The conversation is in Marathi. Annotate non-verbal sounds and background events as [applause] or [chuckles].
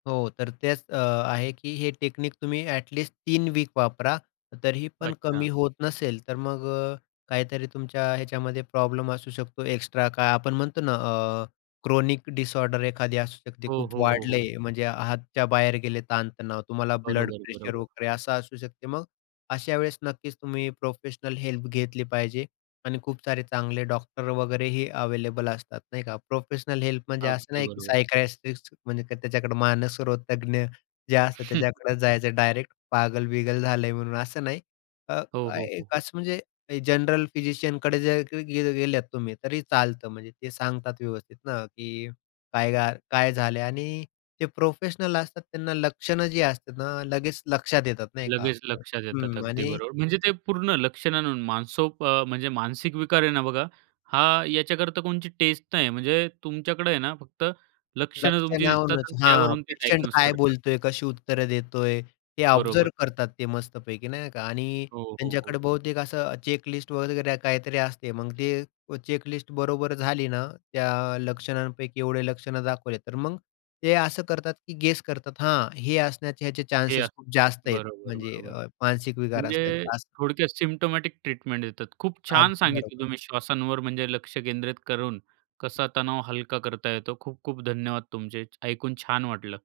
हो तर तेच अ, आहे की हे टेक्निक तुम्ही ॲट लिस्ट 3 वीक वापरा. तरी ही पण कमी अच्छा. होत नसेल तर मग अ, काहीतरी तुमच्या ह्याच्यामध्ये प्रॉब्लेम असू शकतो, एक्स्ट्रा काय आपण म्हणतो ना अ, क्रोनिक डिसऑर्डर एखादी असू शकते. हो, खूप हो, हो, वाढले हो. म्हणजे हाताच्या बाहेर गेले ताण-तणाव. तुम्हाला ब्लड बरोबर, प्रेशर बरोबर. वगैरे असं असू शकते. मग अशा वेळेस नक्कीच तुम्ही प्रोफेशनल हेल्प घेतली पाहिजे. आणि खूप सारे चांगले डॉक्टर वगैरेही अवेलेबल असतात, नाही का. प्रोफेशनल हेल्प म्हणजे असं अगदी नाही की बरोबर. सायकायट्रिस्ट म्हणजे त्य त्याच्याकडे मानसरोगतज्ञ जे असतात त्याच्याकडे [chuckles] जायचं डायरेक्ट पागल-बिगल झालंय म्हणून असं नाही. अ, हो, काय हो, हो, एक हो. असं म्हणजे जनरल फिजिशियन कडे जर की गेल गेलेत तुम्ही, तरी चालतं म्हणजे ते सांगतात व्यवस्थित ना की काय घाल काय झाले आणि ते प्रोफेशनल असतात त्यांना लक्षणं जी असतात ना लगेच लक्षात येतात, नाही का? लगेच लक्षात येतात. हं अगदी आणि बरोबर. म्हणजे ते पूर्ण लक्षणानं मानसोक अ, म्हणजे मानसिक विकार आहे ना बघा हा याच्याकरता कोणची टेस्ट नाही. म्हणजे तुमच्याकडे आहे ना फक्त लक्षणं तुमची दिसतात लक्षणांवरूनच, आणि हां. त्यावरून ते पेशंट डायग्नोज काय करतात. बोलतोय कशी उत्तरं देतोय. ते ऑब्झर्व्ह बरोबर. करतात ते मस्तपैकी, नाही का? आणि हो, हो, त्यांच्याकडे हो. बहुतेक असं चेक लिस्ट वगैरे काहीतरी असते. मग ते उ चेक लिस्ट बरोबर झाली ना त्या लक्षणांपैकी एवढे लक्षणं दाखवले, तर मग ते असं करतात की गेस करतात, हां हे असण्याचे याचे हे चान्सेस खूप जास्त आहेत बरोबर, म्हणजे बरोबर. मानसिक विकार म्हणजे असण्याचा असं. थोडक्यात सिम्प्टोमॅटिक ट्रीटमेंट देतात. खूप छान अगदी सांगितलं बरोबर. तुम्ही श्वासांवर म्हणजे लक्ष केंद्रित करून कसा तणाव हलका करता येतो. खूप-खूप धन्यवाद तुमचे. च ऐकून छान वाटलं.